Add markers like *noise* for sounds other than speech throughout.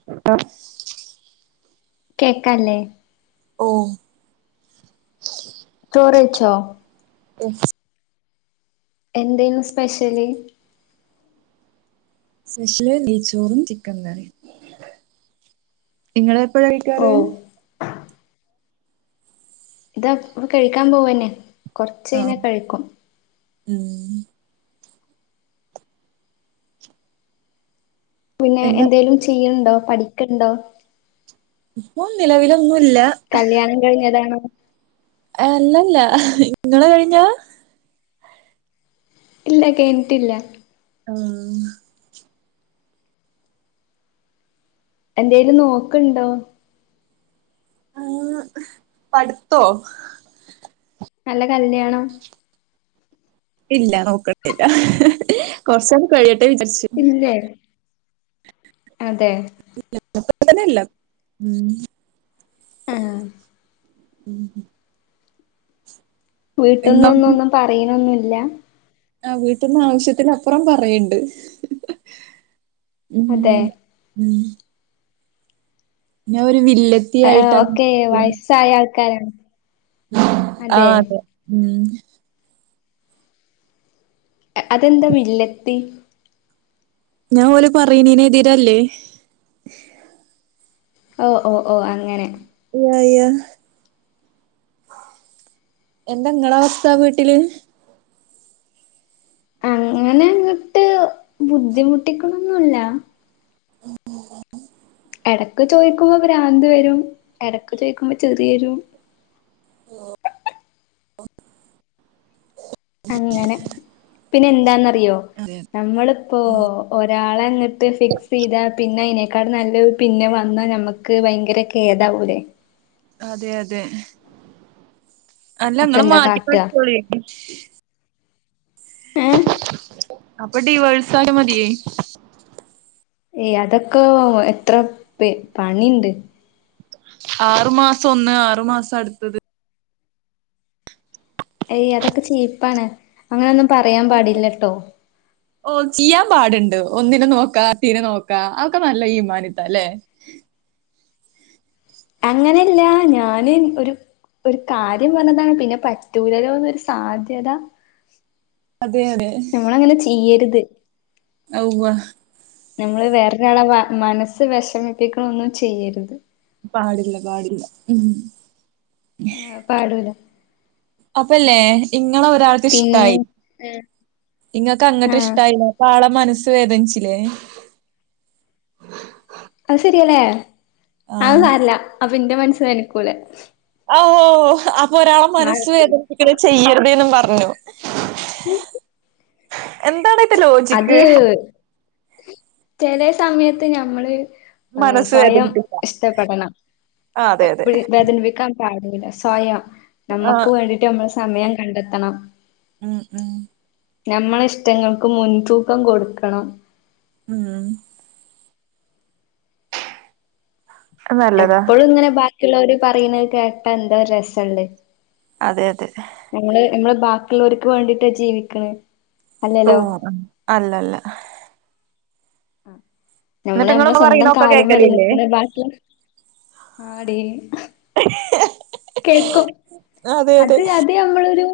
*unintelligible* കേക്കാലെ ഓ ചോറുകഴ്ച്ചോ ഉം എന്തേനു സ്പെഷ്യല് സ്പെഷ്യല് നെയ്ച്ചോറും ചിക്കൻ കറിയും നിങ്ങളെപ്പോഴാ ഓ കഴിക്കാറ് ഇതാ ഇപ്പ കഴിക്കാൻ പോവന്നെ ആഹ് കൊറച്ചഴ്നാ കഴിക്കും ഉം പിന്നെ എന്താ എന്തേലും ചെയ്യണുണ്ടോ പഠിക്കൻണ്ടോ ഇപ്പൊ നിലവിലൊന്നൂല്ല കല്യാണം കഴിഞ്ഞതാണോ അല്ലല്ല ഇങ്ങളെ കഴിഞ്ഞോ ഇല്ല കേഴിഞ്ഞിട്ടില്ല ആഹ് എന്തേലും നോക്കുണ്ടോ ആ പടുത്തോ അല്ല കല്യാണം ഇല്ല നോക്കട്ടില്ല കുറച്ചാലം കഴിയട്ടെ വിചാരിച്ച് ഇല്ലേ അതെ *unintelligible* ആം *inaudible* എങ്ങും വീട്ടുന്നൊന്നും ഒന്നും പറയണൊന്നുമില്ല ആ വീട്ട്ന്ന് ആവശ്യത്തിന് അപ്പുറം പറയണ്ട് അതെ ഉം *inaudible* ഞാനൊരു വില്ലത്തി ആ ആയിട്ടാണ് ഒക്കെ വയസ്സായ ആൾക്കാരാ ആ അതെ ഉം അതെന്താ വില്ലത്തി ഞാൻ ഓല് പറയണേന് എതിരല്ലേ ഓ ഓ ഓ അങ്ങനെ *unintelligible* എന്താനിങ്ങളെ അവസ്ഥ വീട്ടില് അങ്ങനെ അങ്ങട്ട് ബുദ്ധിമുട്ടിക്കണന്നൊല്ലാ *inaudible* എടക്ക് ചോദിക്കുമ്പോ ഭ്രാന്ത് വരും എടക്ക് ചോദിക്കുമ്പോ ചെറിയൊരു അങ്ങനെ പിന്നെന്താന്നറിയോ അതെ നമ്മളിപ്പോ ഉം ഒരാളെ അങ്ങട്ട് ഫിക്സെയ്താ പിന്നെ അയ്നേക്കാട് നല്ലെ പിന്നെ വന്നാ നമ്മക്ക് ക്ക് ഭയങ്കര കേദാവൂലേ? അതെ അതെ അല്ല അപ്പൊ ഇങ്ങള് എന്താ മാറ്റി കാട്ടാ കളിച്ചോളി. ഏഹ് അപ്പൊ ടിവേസായാൽ മതിയേ. ഏയ് അതൊക്കെ എത്ര പെ പണിണ്ട്. ആറ് മാസം ഒന്ന് ആറ് മാസം അട്ത്തത്. ഏയ് അതൊക്കെ ചീപ്പാണ് അങ്ങനെൊന്നും പറയാൻ പാടില്ലട്ടോ. ഓ ചെയ്യാൻ പാട്ണ്ട് ഒന്നിനെ നോക്ക തീനെ നോക്കാ അഒക്കെ നല്ല ഈമാനിത്താ ല്ലെ? അങ്ങനെല്ല ഞാന് ഒരു ഒരു കാര്യം പർഞ്ഞതാണ് പിന്നെ പറ്റൂലലോന്ന് ഒരു സാധ്യത. അതെയതെ. നമ്മളങ്ങനെ ചെയ്യര്ത്. *unintelligible* നമ്മള് വേറൊരാളെ വ മനസ്സ് വെഷമിപ്പിക്ക്ണൊന്നും ചെയ്യര്ത്. പാടില്ല പാടില്ല മ്. ആഹ് പാടൂല അപ്പല്ലേ ഇങ്ങളെ ഒരാൾക്ക് പിന്നെ ഇഷ്ടായി ഇങ്ങക്ക് അങ്ങട്ട് ആഹ് ഇഷ്ടായില്ല ആളെ മനസ്സ് വേദനിച്ചിലേ? അത് സര്യാല്ലേ അഹ് ആഹ് സാരല്ല അപ്പം ഇന്റെ മൻസ്സ് വേൻക്കൂലെ? അ ഓ ഓ അപ്പൊ ഒരാളെ മനസ്സ് വേദനിപ്പിക്ക ചെയ്യര്തേന്നും പർഞ്ഞു. എന്താണ്? ഇതിന്റെ അത് ലോജിക്ക് ചെല സമയത്ത് ഞമ്മള് ആ മനസ്സ് സ്വയം വേദനിപ്പിക്കാം ഇഷ്ടപ്പെടണം ആ അതെ അതെ എപ്പഴും വേദനിപ്പിക്കാ പാടൂല്ല സ്വയം ആ നമ്മക്ക് വേണ്ടിട്ട് നമ്മൾ സമയം കണ്ടെത്തണം. മ് മ് നമ്മളെ ഇഷ്ടങ്ങൾക്ക് മുൻതൂക്കം കൊടുക്കണം. മ്. നല്ലതാ എപ്പളുങ്ങനെ ബാക്കിള്ളോര് പറയ്ന്നെ കേട്ടാ എന്താ രസണ്ട്. അതെ അതെ. നങ്ങള് നമ്മള് ബാക്കിയുള്ളോർക്ക് വേണ്ടീട്ടാ ജീവിക്ക്ണ്. ഓ അല്ല അല്ല. ആ എന്നിട്ട് നമ്മള് നമ്മളെ നിങ്ങള് സ്വന്തം പറയണൊക്കെ കാല്മ്മേ ല്ലേ കേക്കലില്ലേ നിൽക്ക്ണേ ബാക്കി ആടി. കേക്കും അതെ അതെ അത് അതമ്മളൊരു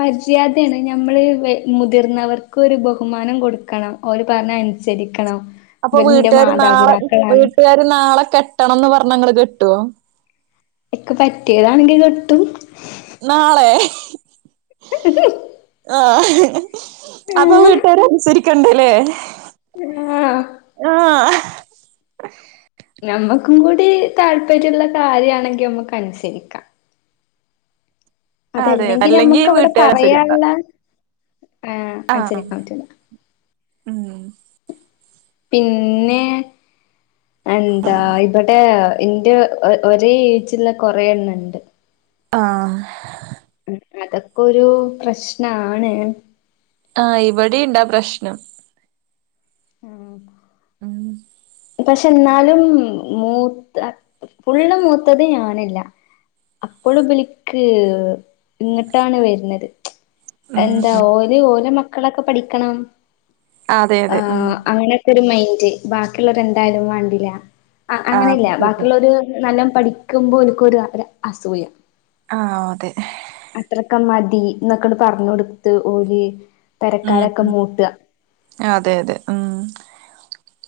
മര്യാദേണ് ഞമ്മള് വ മുതിർന്നവർക്കൊരു ബഹുമാനം കൊടുക്കണം. ഓര് പർഞ്ഞെ അൻസരിക്കണം. അപ്പൊ വീട്ടാര് നാളെ വീട്ടാര് നാളെ കെട്ടണംന്ന് പറഞ്ഞ ഇങ്ങള് കെട്ടോ? ഇക്ക് പറ്റ്യതാണെങ്കി കെട്ടും. നാളെ. *unintelligible* ആഹ് അപ്പൊ ആഹ് വീട്ടാരെ അൻസരിക്കണ്ടലേ? ആഹ് ആഹ് നമ്മക്കും കൂടി താല്പര്യള്ള കാര്യാണെങ്കി നമക്ക് അൻസരിക്ക. അതെ അതല്ലെങ്കി അല്ലെങ്കി നമ്മക്ക് അവിടെ വീട്ടുകാര് അനുസരിക്കണ്ട പറയാള്ള ആഹ് ആ അൻസരിക്കാൻ പറ്റൂല. ഉം പിന്നെ? എന്താ ഇവ്ടെ ഇന്റെ ഒരേ ഏജ്ള്ള കൊറെേണ്ണംണ്ട്. ആഹ് അതൊക്കെ ഒരു പ്രശ്നാണ് ആ ഇവിടെണ്ടാ പ്രശ്നം ഉം ഉം പക്ഷെ എന്നാലും മൂത്ത ഫുള്ള് മൂത്തത് ഞാനല്ല അപ്പോൾ ബിലിക്ക് ഇങ്ങോട്ടാണ് വരുന്നത് ഉം എന്താ ഉം ഓര് ഓലോ മക്കളൊക്കെ പഠിക്കണം അതെ ആ അതെ ഉം അങ്ങനെ തൊരുമൈന്റ് ബാക്കിയുള്ളവരെ എന്തായാലും വണ്ടില്ല ആ അത് അങ്ങനെല്ല ശരിയാ ബാക്കിയുള്ളരു നല്ല പഠിക്കുമ്പോ ഒര്ക്കൊരു ഒര് അസൂയ ആ അതെ അത്രക്കെ മതി എന്നൊക്കെണ് പറഞ്ഞ് കൊടുത്ത് ഓലി ഉം അതെ അതെ ഉം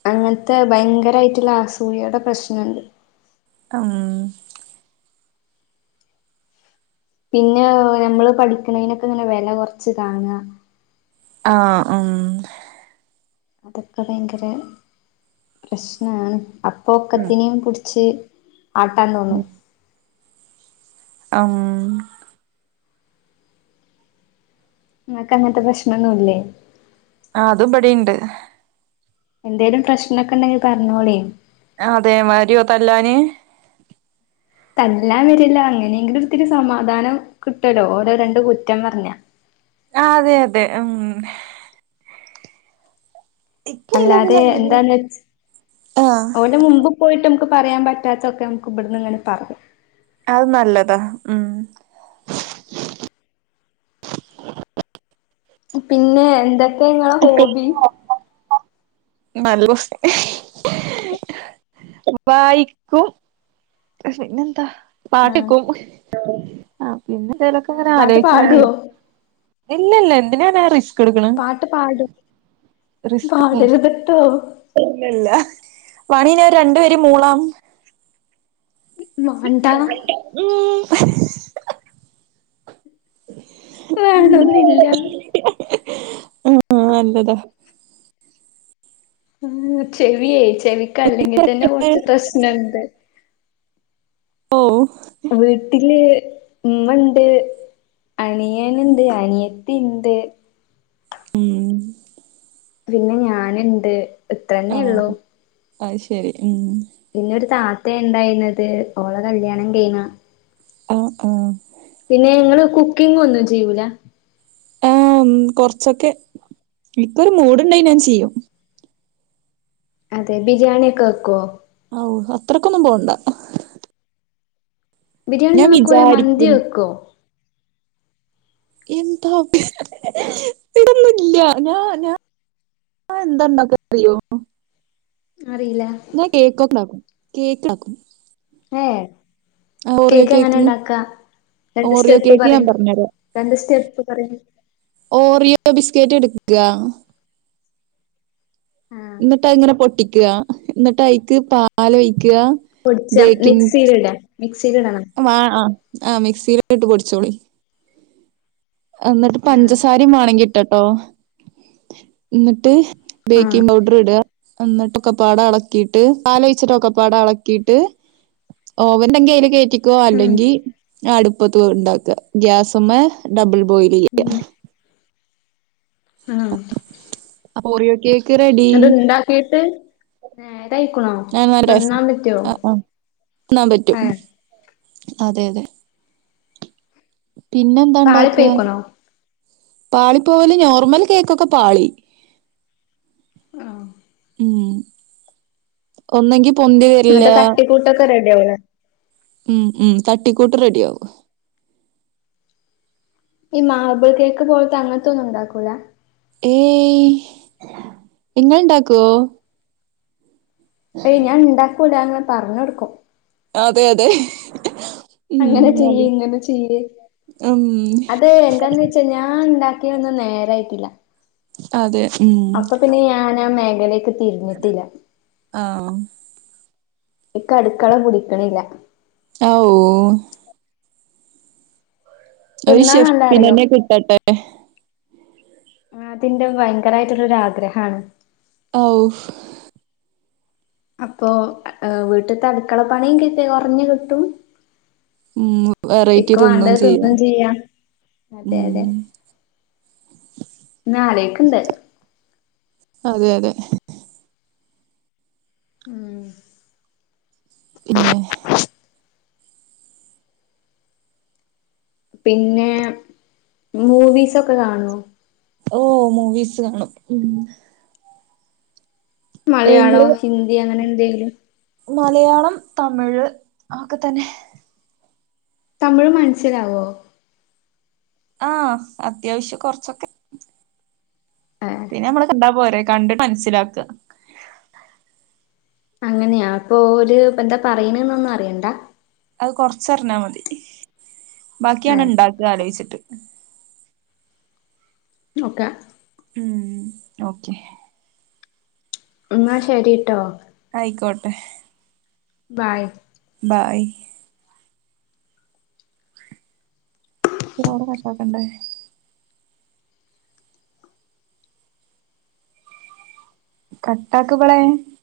അങ്ങനത്തെ ഭയങ്കരമായിട്ടുള്ള അസൂയയുടെ പ്രശ്നമുണ്ട് ഉം പിന്നെ നമ്മള് പഠിക്കുന്നതിനനൊക്കെ ഇങ്ങനെ വില കുറച്ച് കാണുക ആ ഉം അതൊക്കെ ഭയങ്കര പ്രശ്നാണ് ഉം പോക്കത്തിനെയും പിടിച്ച് ആട്ടാൻ തോന്നും അം നിങ്ങക്ക് അങ്ങത്തെ പ്രശ്നമൊന്നുമില്ലേ ആ അതും പടെണ്ട് എന്തേലും പ്രശ്നൊക്കെ ഉണ്ടെങ്കിൽ പറഞ്ഞോളി അതെ മരിയോ തല്ലാന് തല്ലാൻ വരില്ല അങ്ങനെയെങ്കിലും ഒരിത്തിരി സമാധാനം കിട്ടുല്ലോ ഓരോ രണ്ട് കുറ്റം പറഞ്ഞാ ആ അതെ അതെ ഉം ഇപ്പ നിലവിൽ അല്ലാതെ അങ്ങനെ എന്താന്ന് ആ ഒടെ മുമ്പു പോയിട്ട് നമുക്ക് പറയാൻ പറ്റാത്തൊക്കെ നമുക്ക് ഇവിടുന്ന് ഇങ്ങെന പറയാം അത് നല്ലതാ ഉം പിന്നെ എന്തൊക്കെ നിങ്ങളെ ഹോബി നല്ല *unintelligible* വായിക്കും പിന്നെന്താ ആഹ് പാട്ട്ക്കും ആ പിന്നെ എന്തേലൊക്കെ ആഹ് ഇങ്ങനെ പാട്ട് ആലോചിച്ചിങ്ങ പാടുവോ ഇല്ല ഇല്ല എന്തിന ആ റിസ് പാട്ട് പാടും റിസ്ക് പാടരുതട്ടോ ഇല്ലല്ല വണിനി രണ്ടുവരി മൂളാം മാണ്ടാ *inaudible* വേണോന്നില്ല ആ നല്ലതാ ഉ ചെവിയേ ചെവിക്ക് അല്ലെങ്കിൽ തന്നെ കൊറച്ച് പ്രശ്നുണ്ട് ഓ വീട്ടില് ഉമ്മണ്ട് അണിയൻനുണ്ട് അനിയത്തി ഉണ്ട് ഉം പിന്നെ ഞാനുണ്ട് ഇത്രന്നേ ഉള്ളു അയ്ശെരി ഉം പിന്നൊരു താത്ത ഉണ്ടായിരുന്നത് ഓള കല്യാണം കഴിഞ്ഞ ആഹ് ആഹ് പിന്നെ ങ്ങള് കുക്കിങ് ഒന്നും ചെയൂല ഓ കൊറച്ചൊക്കെ ഇക്ക് ഒരു മൂഡ് ഉണ്ടെ ഞാൻ ചെയ്യും അതെ ബിരിയാണി ഒക്കെ വെക്കുവോ ഔ അത്രക്കൊന്നും പോണ്ട ബിരിയാണി ഞാൻ നമുക്ക് പോലെ മന്തി വിചാരിക്കും വെക്കോ എന്താഭി ഇടുന്നില്ല ഞ ഞ ആ എന്താണ്ടൊക്കെ അറിയോ അറീല്ല ന കേക്കും നം കേക്ക്ണാക്കും ഏ കേക്ക് എങ്ങനെ ഇണ്ടാക്ക രണ്ട് ഓറിയോ സ്റ്റെപ്പ് കേക്ക് പറി ഞാൻ പറഞ്ഞരാ രണ്ട് സ്റ്റെപ്പ് പറി ഓറിയോ ബിസ്കറ്റ് ഇട്ക്ക ആ ഇന്നട്ട് അത്ങ്ങനെ പൊട്ടിക്ക ഇന്നട്ട് അയിക്ക് പാൽ ഒഴിക്ക പൊടിച്ച ബേക്കിംഗ് മിക്സിൽ ഇടാ മിക്സിൽ ഇടണം വാ അ അ മിക്സിയില് ഇട്ട് പൊടിച്ചോളി ഇന്നട്ട് ആ പഞ്ചസാരിം വാണങ്കിട്ടട്ടോ ഇന്നട്ട് ആ ബേക്കിംഗ് പൗഡർ ഇട ഇന്നട്ടൊക്കപ്പാട അളക്കിയിട്ട് പാലഴിച്ചട്ടൊക്കപ്പാട അളക്കിയിട്ട് ഓവണ്ടങ്കി അയ്ല് കേറ്റി ക്കോ ഉം അല്ലെങ്കി അടുപ്പത്ത് ഉണ്ടാക്കുക ഗ്യാസ്മ്മെ ഡബിൾ ബോയിൽ ചെയ്യുക ആഹ് അപ്പോറിയോകേ ന്നട്ട് ഇണ്ടാക്കിട്ട് നേരായിക്കണോ ഞാൻ നല്ല രസം തിന്നാൻ പറ്റോ ആ ആ തിന്നാൻ പറ്റും ഏ അതെ അതെ പിന്നെ എന്താ ഇണ്ടാക്ക പാളിപ്പോയിക്കണോ പാളിപ്പോവല് നോർമൽ കേക്കൊക്കെ പാളി ആഹ് ഉം ഒന്നങ്കി പൊന്തി വര്ല്ല കൂട്ടക്കെ റെഡിയാവുളെ ഉം ഉം തട്ടിക്കൂട്ട് റെഡി ആവും ഈ മാബിൾ കേക്ക് പോലത്തെ അങ്ങനത്തൊന്നും ഉണ്ടാക്കൂല ഏയ് ഇങ്ങളുണ്ടാക്കുവോ ഏയ് ഞാൻ ഇണ്ടാക്കൂല ങ്ങനെ പറഞ്ഞൊടുക്കും അതെ അതെ ഉം അങ്ങനെ നല്ല ചെയ്യേ ഇങ്ങനെ ചെയ്യേ ഉം അതെ എന്താന്ന് വെച്ചാ ഞാൻണ്ടാ ത്തിനൊന്നും നേരായിട്ടില്ല അതെ ഉം അപ്പൊ പിന്നെ ഞാനാ മേഖലക്ക് തിരിഞ്ഞിട്ടില്ല ആഹ് ഇക്കഅടുക്കള പുടിക്ക്ണില്ല അവ് ഒരു തിന്നാൻ നല്ല അറിയും ഷെഫ്നെന്നെ കിട്ടട്ടെ ആ അതിന്റെ ഭയങ്കരമായിട്ടുള്ളൊരു ആഗ്രഹമാണ് ഓഫ് അപ്പൊ വീട്ട്ത്തെ അടുക്കള പണിം ൻക്ക് കുറഞ്ഞു കിട്ടും ഉം വെറൈറ്റി ഇക്ക് വാണ്ടത് ചെയ്യാ തിന്നും ചെയ്യാം അതെ ഉം അതെ ന്നാലൊയിക്ക്ണ്ട് അതെ അതെ ഉം ഇന്നെ പിന്നെ മൂവീസൊക്കെ കാണോ ഓ മൂവീസ് കാണും ഉം മലയാളം, ഇങ്ങള് ഹിന്ദി അങ്ങനെ എന്തെങ്കിലും മലയാളം, തമിഴ് അഒക്കെ തന്നെ തമിഴ് മനസ്സിലാവോ ആഹ് അത്യാവശ്യ കുറച്ചൊക്കെ ഏഹ് പിന്നെ അമ്മള് കണ്ടാ പോരെ കണ്ട് മനസ്സിലാക്ക അങ്ങനെയാ അപ്പൊ ഓര് പ്പന്താ പറയണന്നൊന്നും അറിയണ്ട അത് കൊർച്ചറിഞ്ഞാ മതി ബാക്കിയാണ് ഏഹ് ഉണ്ടാക്ക ആലോയിച്ചിട്ട് ഓക്കേ മ്ഹ് ഓക്കെ. എന്ന ശരീട്ടോ ആയിക്കോട്ടെ ബായ് ബായ് പിന്നെ അവ്ടെ *unintelligible* കണ്ടേ കട്ടാക്ക് ബളെ